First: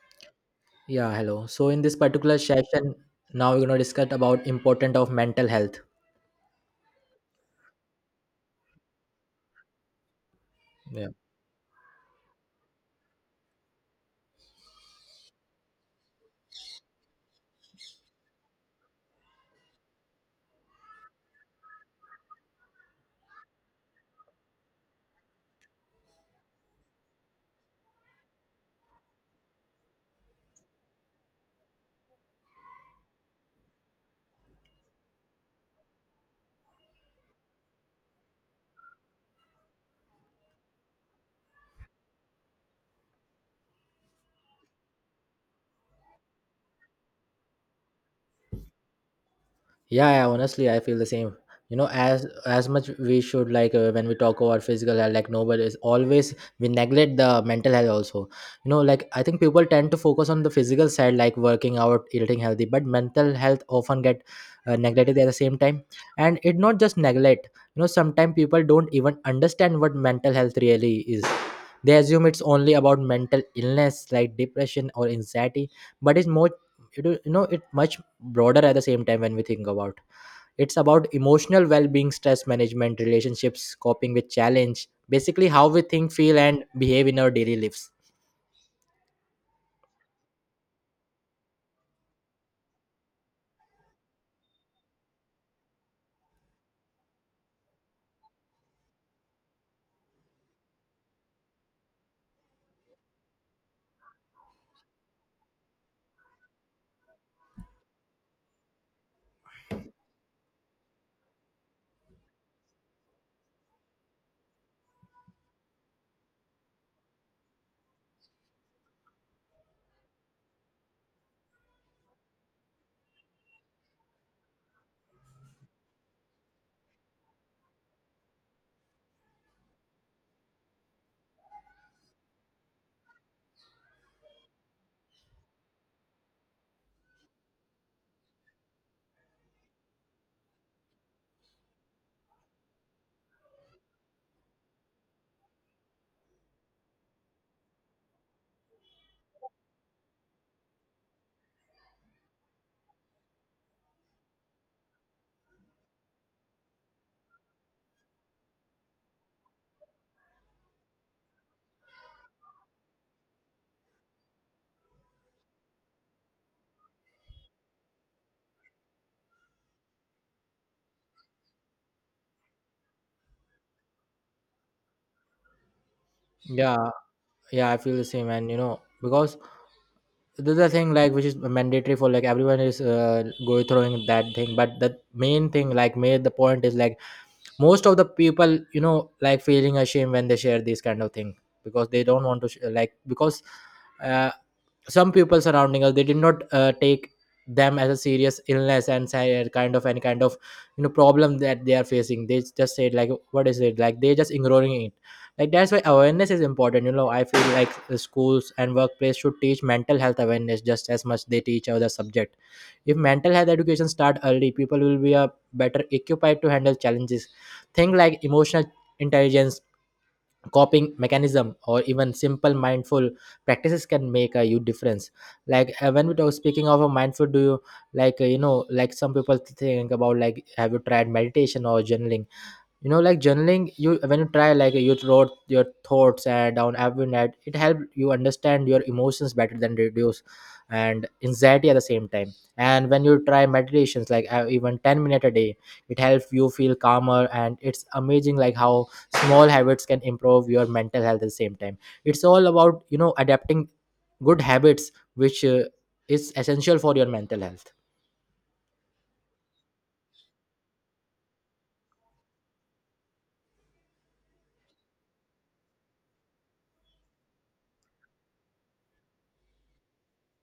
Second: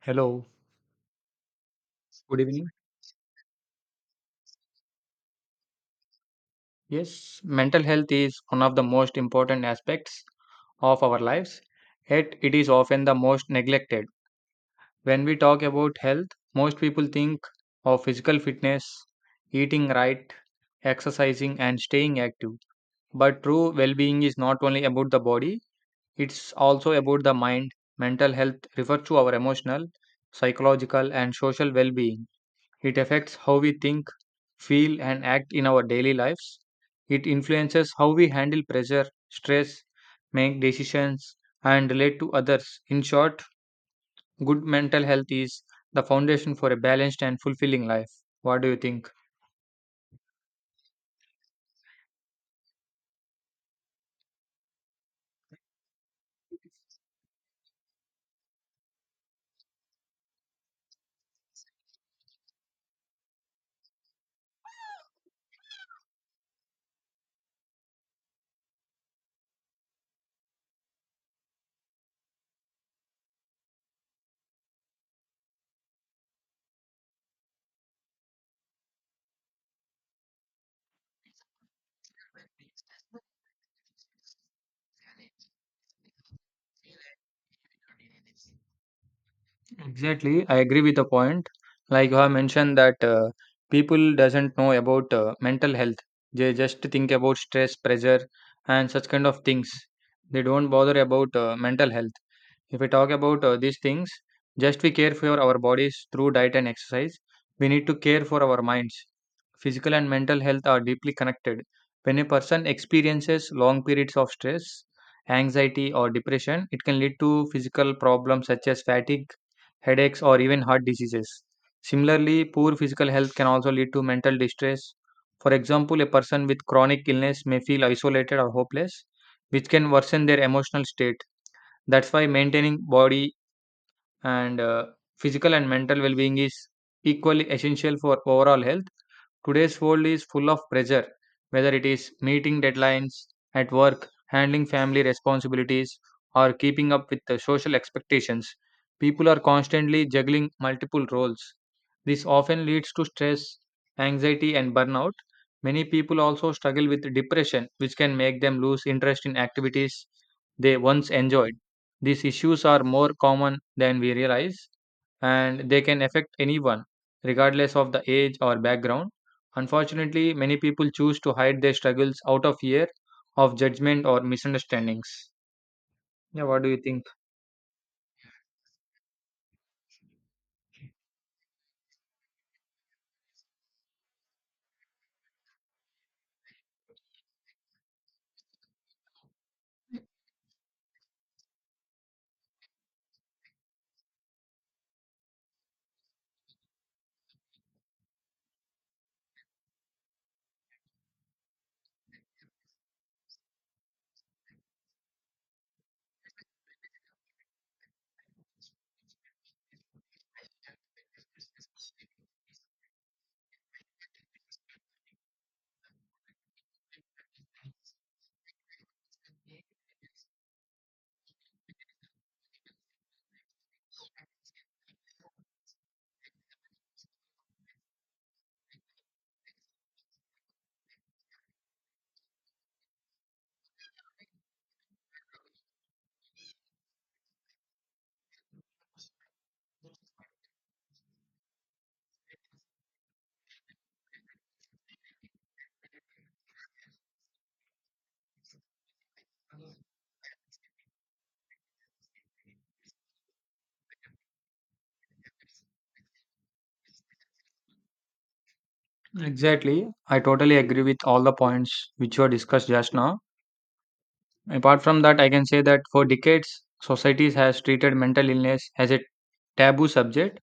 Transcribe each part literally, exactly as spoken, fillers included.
Hello, Yeah, hello. So in this particular good evening. session, now we're gonna discuss about important of mental health. Yes, mental health is one of the most important aspects of Yeah. our lives, yet it is often the most neglected. When we talk about health, most people think of physical fitness, eating right, exercising, and staying active. But true well being is not only about the body, it's also about the mind. Mental health refers to our emotional, psychological, and social well being. It affects how we think, feel, and act in our daily lives. It influences how we handle pressure, stress, make decisions, and relate to others. In short, good mental health is the foundation for a balanced and fulfilling life. What do you think? yeah, yeah honestly i feel the same, you know, as as much we should, like uh, when we talk about physical health, like nobody is always, we neglect the mental health also, you know. Like i think people tend to focus on the physical side like working out, eating healthy, but mental health often get uh, neglected at the same time. And it not just neglect, you know. Sometimes people don't even understand what mental health really is. They assume it's only about mental illness like depression or anxiety, but it's more, it, you know it much broader at the same time. When we think about, it's about emotional well-being, stress management, relationships, coping with challenge, basically how we think, feel and behave in our daily lives. Exactly, I agree with the point. Like you have mentioned that uh, people doesn't know about uh, mental health. They just think about stress, pressure, and such kind of things. They don't bother about uh, mental health. If we talk about uh, these things, just we care for our bodies through diet and exercise, we need to care for our minds. Physical and mental health are deeply connected. When a person experiences long periods of stress, anxiety, or depression, it can lead to physical problems such as fatigue, headaches, or even heart diseases. Similarly, poor physical health can also lead to mental distress. For example, a person with chronic illness may feel isolated or hopeless, which can worsen their emotional state. That's why maintaining body and uh, physical and mental well being is equally essential for overall health. Today's world is full of pressure, whether it is meeting deadlines at work, handling family responsibilities, or keeping up with the social expectations. People are constantly juggling multiple roles. This often leads to stress, anxiety, and burnout. Many people also struggle with depression, which can make them lose interest in activities they once enjoyed. These issues are more common than we realize, and they can affect anyone, regardless of the age or background. Unfortunately, many people choose to hide their struggles out of fear of judgment or misunderstandings. Yeah, what do you Yeah, think? yeah, i feel the same. And you know, because this is a thing like which is mandatory for, like everyone is uh, going through that thing, but the main thing, like made the point is like most of the people, you know, like feeling ashamed when they share this kind of thing, because they don't want to sh- like, because uh, some people surrounding us, they did not uh, take them as a serious illness, and say, uh, kind of any kind of, you know, problem that they are facing, they just said like, what is it? Like they're just ignoring it. Like that's why awareness is important. You know, i feel like the schools and workplace should teach mental health awareness just as much they teach other subject. If mental health education start early, people will be a better equipped to handle challenges. Things like emotional intelligence, coping mechanism, or even simple mindful practices can make a huge difference. Like uh, when we talk, speaking of a mindful, do you like uh, you know, like some people think about, like have you tried meditation or journaling? You know like journaling, you, when you try like you wrote your thoughts uh, down every night, it helped you understand your emotions better than reduce and anxiety at the same time. And when you try meditations like uh, even ten minute a day, it helps you feel calmer, and it's amazing like how small habits can improve your mental health at the same time. It's all about, you know, adapting good habits, which uh, is essential for your mental health. Exactly. I totally agree with all the points which were discussed just now. Apart from that, I can say that for decades, societies has treated mental illness as a taboo subject.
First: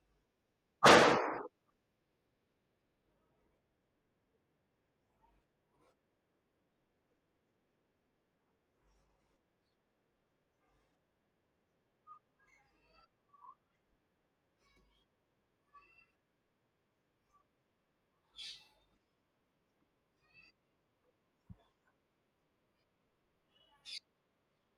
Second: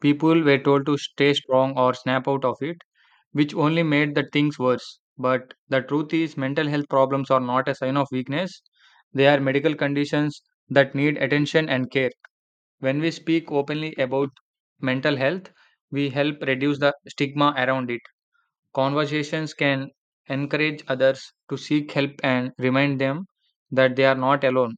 People were told to stay strong or snap out of it, which only made the things worse. But the truth is, mental health problems are not a sign of weakness. They are medical conditions that need attention and care. When we speak openly about mental health, we help reduce the stigma around it. Conversations can encourage others to seek help and remind them that they are not alone.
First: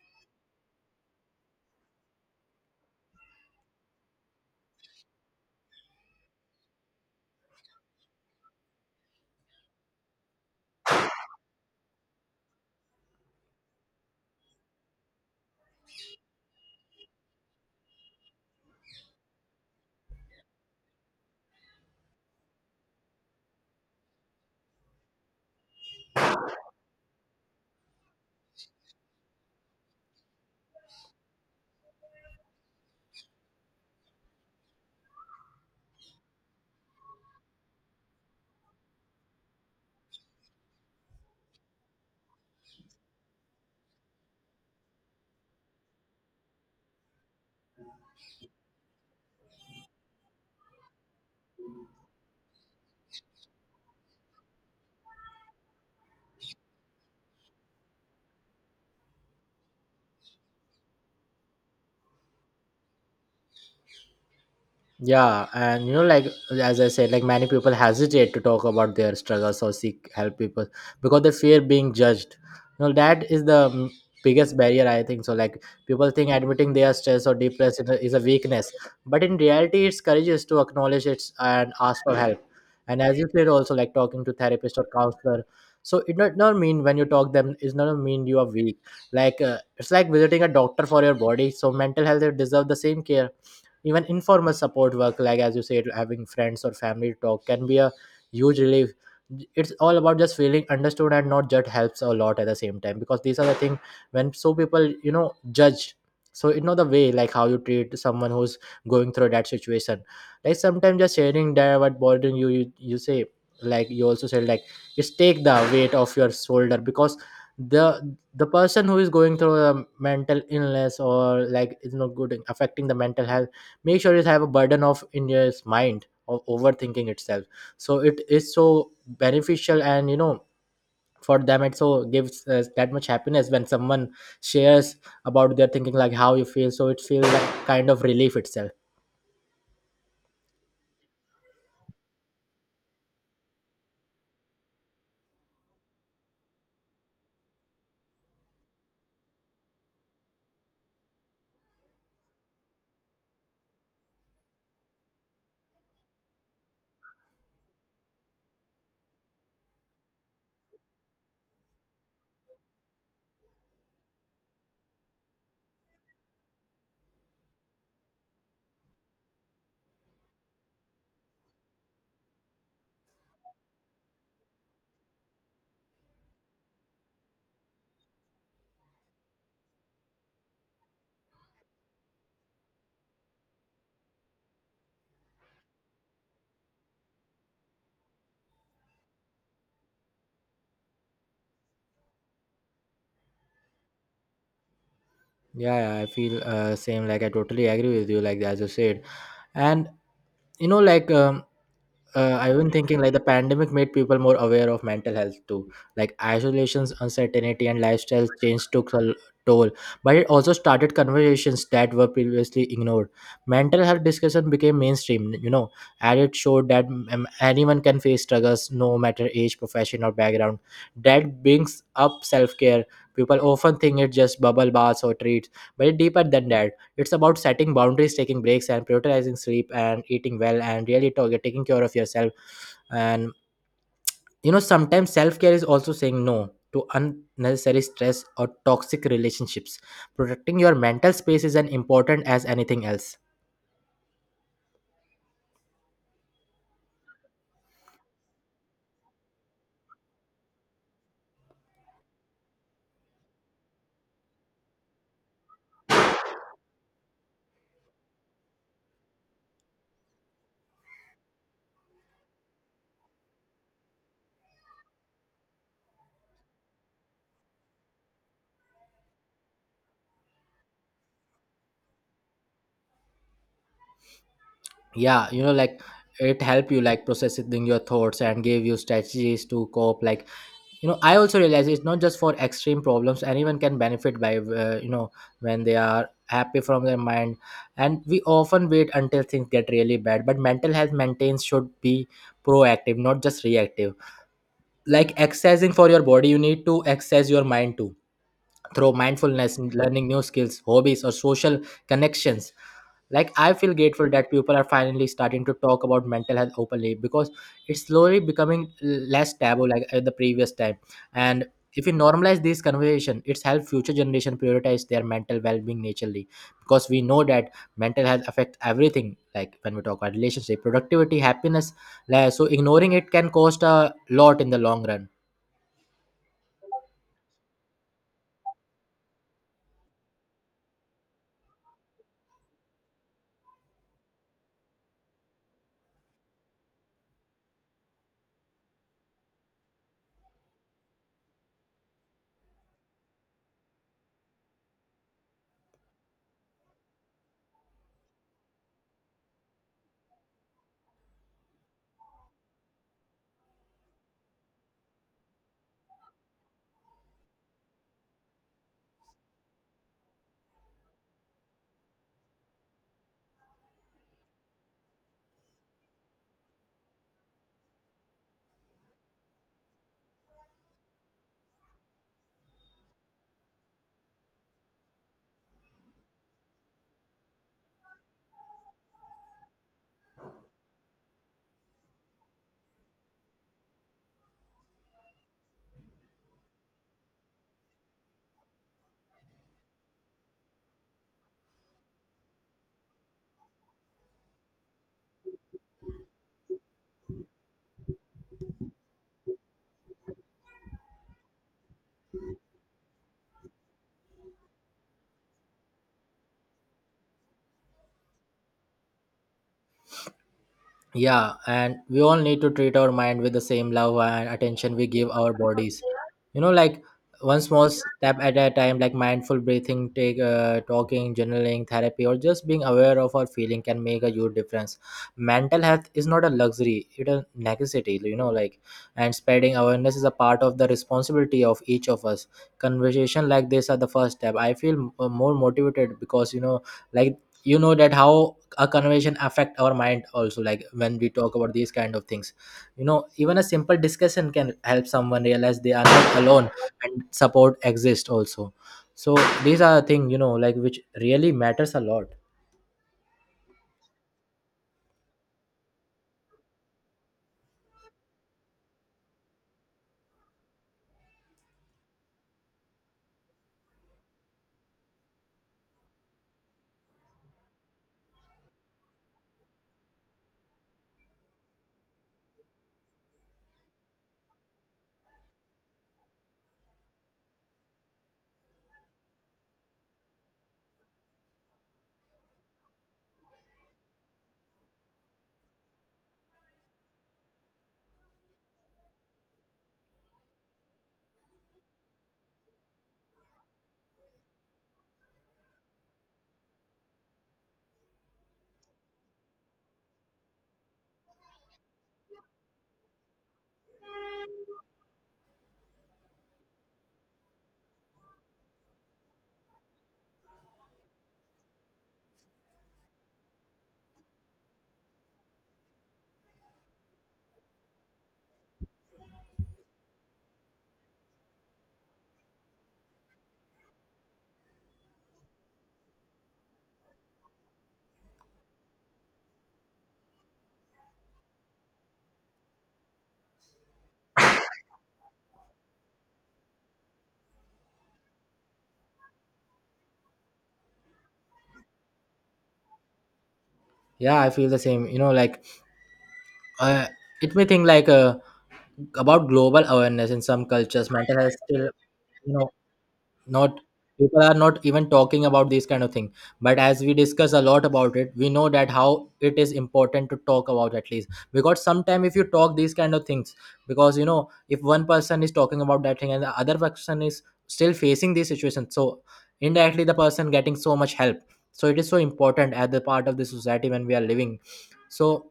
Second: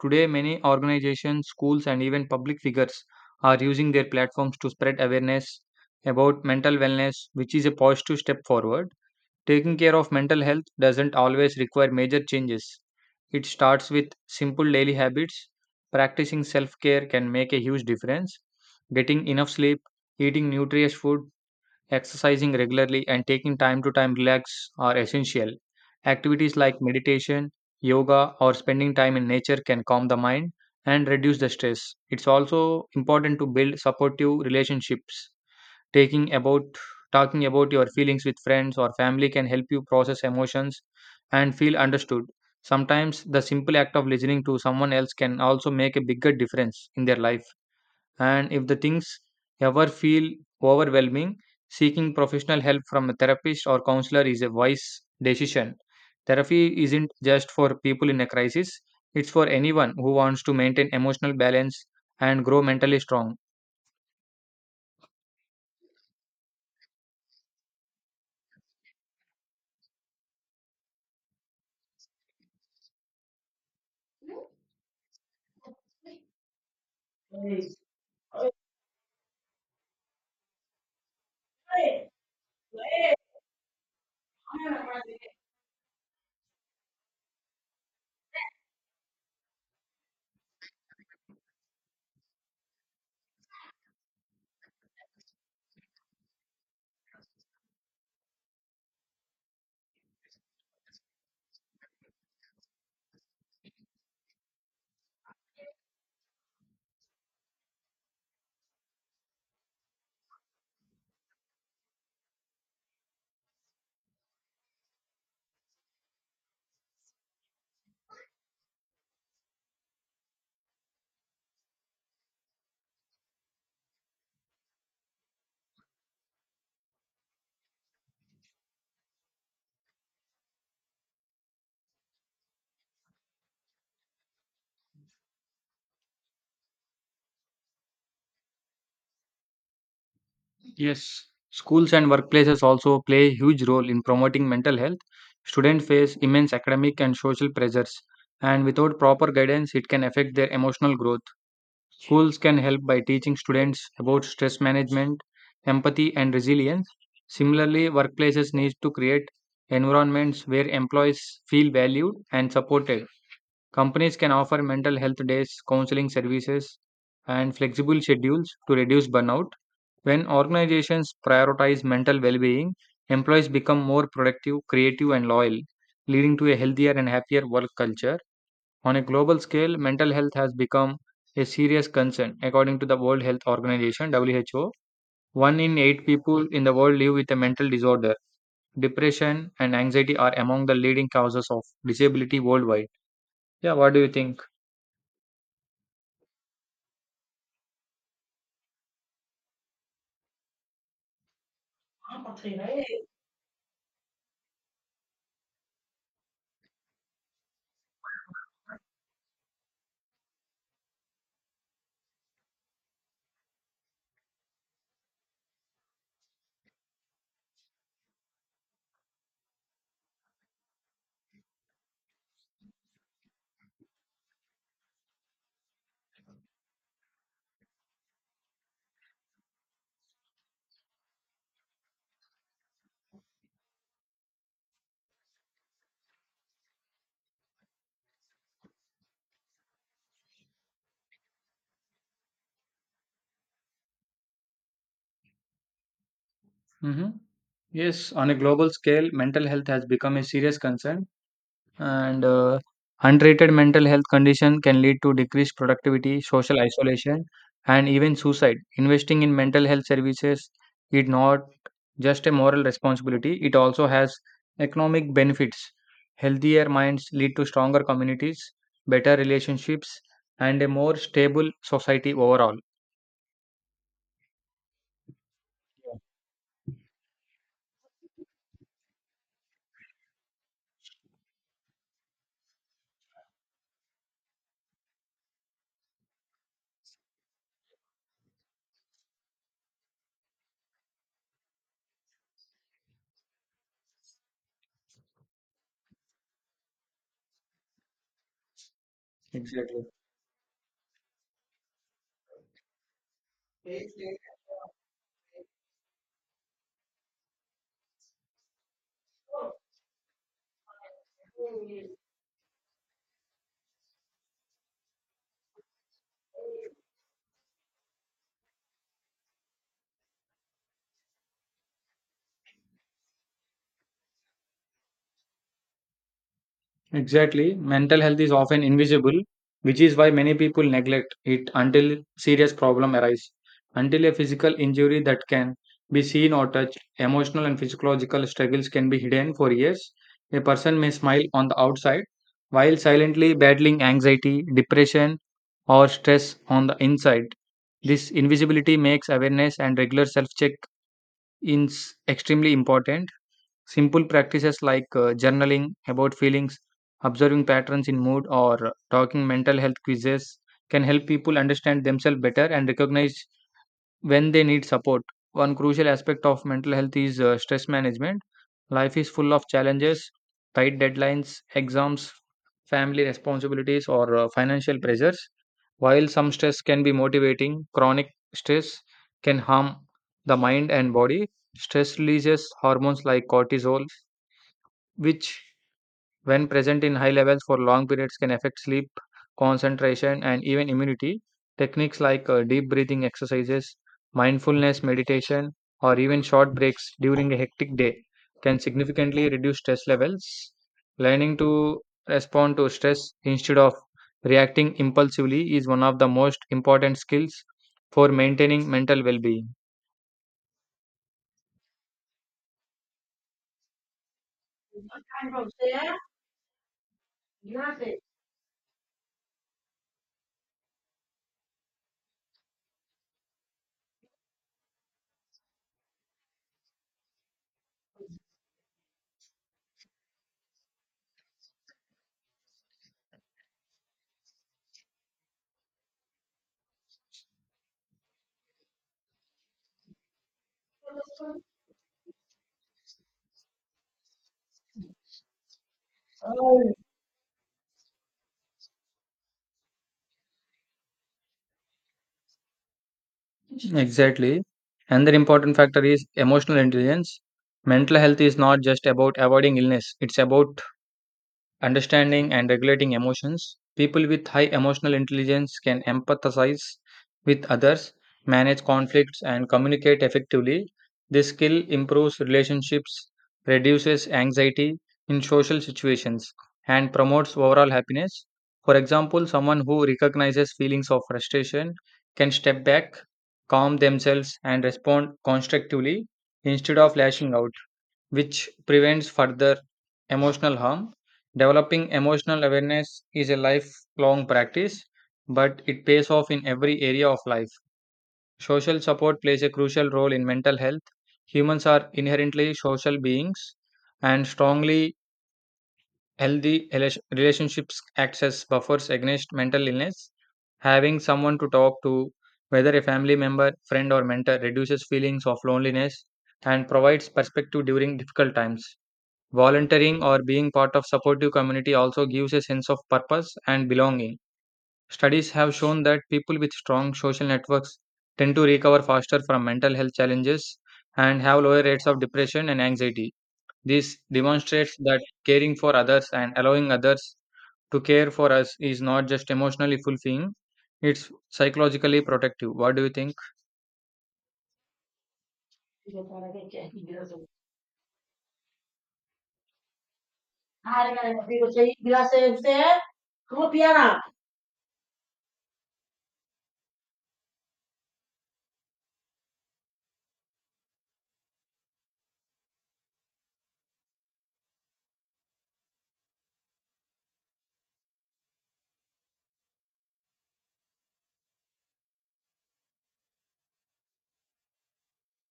Today, many organizations, schools, and even public figures are using their platforms to spread awareness about mental wellness, which is a positive step forward. Taking care of mental health doesn't always require major changes. It starts with simple daily habits. Practicing self care can make a huge difference. Getting enough sleep, eating nutritious food, exercising regularly, and taking time to time relax are essential. Activities like meditation, yoga, or spending time in nature can calm the mind and reduce the stress. It's also important to build supportive relationships, taking about talking about your feelings with friends or family can help you process emotions and feel understood. Sometimes the simple act of listening to someone else can also make a bigger difference in their life, and if the things ever feel overwhelming, seeking professional help from a therapist or counselor is a wise decision. Therapy isn't just for people in a crisis, it's for anyone who wants to maintain emotional balance and grow mentally strong. Yeah, and you know, like as i said, like many people hesitate to talk about their struggles or seek help, people, because they fear being judged. You know, that is the mm, biggest barrier, i think. So like people think admitting they are stressed or depressed is a is a weakness, but in reality it's courageous to acknowledge it and ask for help. And as you said also, like talking to therapist or counselor, so it not, not mean when you talk them, it's not mean you are weak. Like uh, it's like visiting a doctor for your body, so mental health deserve the same care. Even informal support work, like as you said, having friends or family talk can be a huge relief. It's all about just feeling understood and not judged, helps a lot at the same time, because these are the thing when so people, you know, judge. So you know the way like how you treat someone who's going through that situation, like sometimes just sharing that what bothering you, you you say, like you also said, like just take the weight off your shoulder, because the the person who is going through a mental illness or like is not good, affecting the mental health, make sure it have a burden of in your mind of overthinking itself. So it is so beneficial. And you know, for them it so gives us that much happiness when someone shares about their thinking, like how you feel, so it feels like kind of relief itself. Yes, schools and workplaces also play a huge role in promoting mental health. Students face immense academic and social pressures, and without proper guidance, it can affect their emotional growth. Schools can help by teaching students about stress management, empathy, and resilience. Similarly, workplaces need to create environments where employees feel valued and supported. Companies can offer mental health days, counseling services, and flexible schedules to reduce burnout. When organizations prioritize mental well being, employees become more productive, creative, and loyal, leading to a healthier and happier work culture. On a global scale, mental health has become a serious concern, according to the World Health Organization (W H O). One in eight people in the world live with a mental disorder. Depression and anxiety are among the leading causes of disability worldwide. Yeah, what do you think? Yeah, yeah, i feel uh, same, like i totally agree with you, like as you said. And you know, like um, uh, I've been thinking, like the pandemic made people more aware of mental health too. Like isolations, uncertainty, and lifestyle change took a l- toll, but it also started conversations that were previously ignored. Mental health discussion became mainstream, you know, and it showed that um, anyone can face struggles, no matter age, profession, or background. That brings up self care. People often think it's just bubble baths or treats, but it's deeper than that. It's about setting boundaries, taking breaks, and prioritizing sleep and eating well, and really to- taking care of yourself. And you know, sometimes self care is also saying no to unnecessary stress or toxic relationships. Protecting your mental space is as important as anything else. Hmm. Yes, on a global scale, mental health has become a serious concern, and uh, untreated mental health condition can lead to decreased productivity, social isolation, and even suicide. Investing in mental health services is not just a moral responsibility; it also has economic benefits. Healthier minds lead to stronger communities, better relationships, and a more stable society overall. Yeah, you know, like Yeah, it help you like processing your thoughts and give you strategies to cope. Like you know, i also realize it's not just for extreme problems, anyone can benefit by uh, you know, when they are happy from their mind. And we often wait until things get really bad, but mental health maintenance should be proactive, not just reactive. Like exercising for your body, you need to exercise your mind too, through mindfulness, exactly. learning new skills, hobbies, or social connections. Like i feel grateful that people are finally starting to talk about mental health openly, because it's slowly becoming less taboo like at the previous time. And if we normalize this conversation, it's help future generation prioritize their mental well-being naturally. Because we know that mental health affects everything, like when we talk about relationship, productivity, happiness, like, so ignoring it can cost a lot in the long run. Exactly. Mental health is often invisible, which is why many people neglect it until serious problem arise. Until a physical injury that can be seen or touched, emotional and physiological struggles can be hidden for years. A person may smile on the outside while silently battling anxiety, depression, or stress on the inside. This invisibility makes awareness and regular self check ins extremely important. Simple practices like uh, journaling about feelings, observing patterns in mood, or uh, talking mental health quizzes can help people understand themselves better and recognize when they need support. One crucial aspect of mental health is uh, stress management. Life is full of challenges, tight deadlines, exams, family responsibilities, or uh, financial pressures. While some stress can be motivating, chronic stress can harm the mind and body. Stress releases hormones like cortisol, which, when present in high levels for long periods, can affect sleep, concentration, and even immunity. Techniques like uh, deep breathing exercises, mindfulness meditation, or even short breaks during a hectic day can significantly reduce stress levels. Learning to respond to stress instead of reacting impulsively is one of the most important skills for maintaining mental well being. Yeah, and we all need to treat our mind with the same love and attention we give our bodies. You know, like one small step at a time, like mindful breathing, take uh, talking, journaling, therapy, or just being aware of our feeling can make a huge difference. Mental health is not a luxury; it's a necessity. You know, like and spreading awareness is a part of the responsibility of each of us. Conversation like this are the first step. I feel uh, more motivated because you know, like you know that how a conversation affect our mind also, like when we talk about these kind of things, you know, even a simple discussion can help someone realize they are not alone, and support exists also. So these are the thing, you know, like which really matters a lot. Exactly. Another important factor is emotional intelligence. Mental health is not just about avoiding illness, it's about understanding and regulating emotions. People with high emotional intelligence can empathize with others, manage conflicts, and communicate effectively. This skill improves relationships, reduces anxiety in social situations, and promotes overall happiness. For example, someone who recognizes feelings of frustration can step back, calm themselves, and respond constructively instead of lashing out, which prevents further emotional harm. Developing emotional awareness is a lifelong practice, but it pays off in every area of life. Social support plays a crucial role in mental health. Humans are inherently social beings, and strongly healthy rela- relationships acts as buffers against mental illness. Having someone to talk to, whether a family member, friend, or mentor, reduces feelings of loneliness and provides perspective during difficult times. Volunteering or being part of supportive community also gives a sense of purpose and belonging. Studies have shown that people with strong social networks tend to recover faster from mental health challenges and have lower rates of depression and anxiety. This demonstrates that caring for others and allowing others to care for us is not just emotionally fulfilling, it's psychologically protective. What do you think? Yeah, i feel the same, you know, like uh, it may think like uh, about global awareness, in some cultures mental health still, you know, not, people are not even talking about these kind of thing. But as we discuss a lot about it, we know that how it is important to talk about, at least because sometime if you talk these kind of things, because you know, if one person is talking about that thing and the other person is still facing this situation, so indirectly the person getting so much help. So it is so important at the part of the society when we are living. So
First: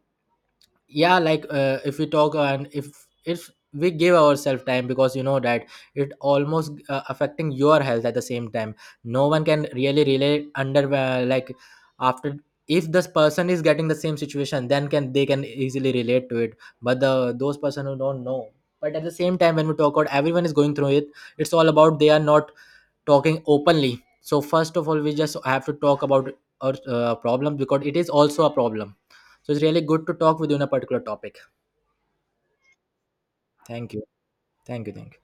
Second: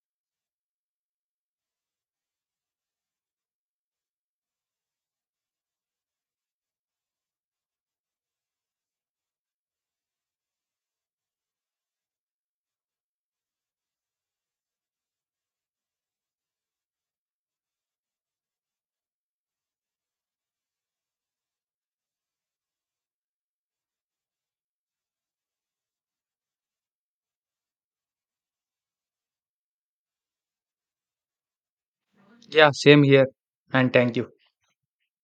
yeah, like uh, if we talk uh, and if if we give ourselves time, because you know that it almost uh, affecting your health at the same time, no one can really relate under uh, like after, if this person is getting the same situation then can, they can easily relate to it. But the those person who don't know, but at the same time when we talk about everyone is going through it, it's all about they are not talking openly. So first of all we just have to talk about our uh, problem, because it is also a problem. So it's really good to talk within a particular topic. Yeah, same here. And Thank you. thank you. Thank you. Thank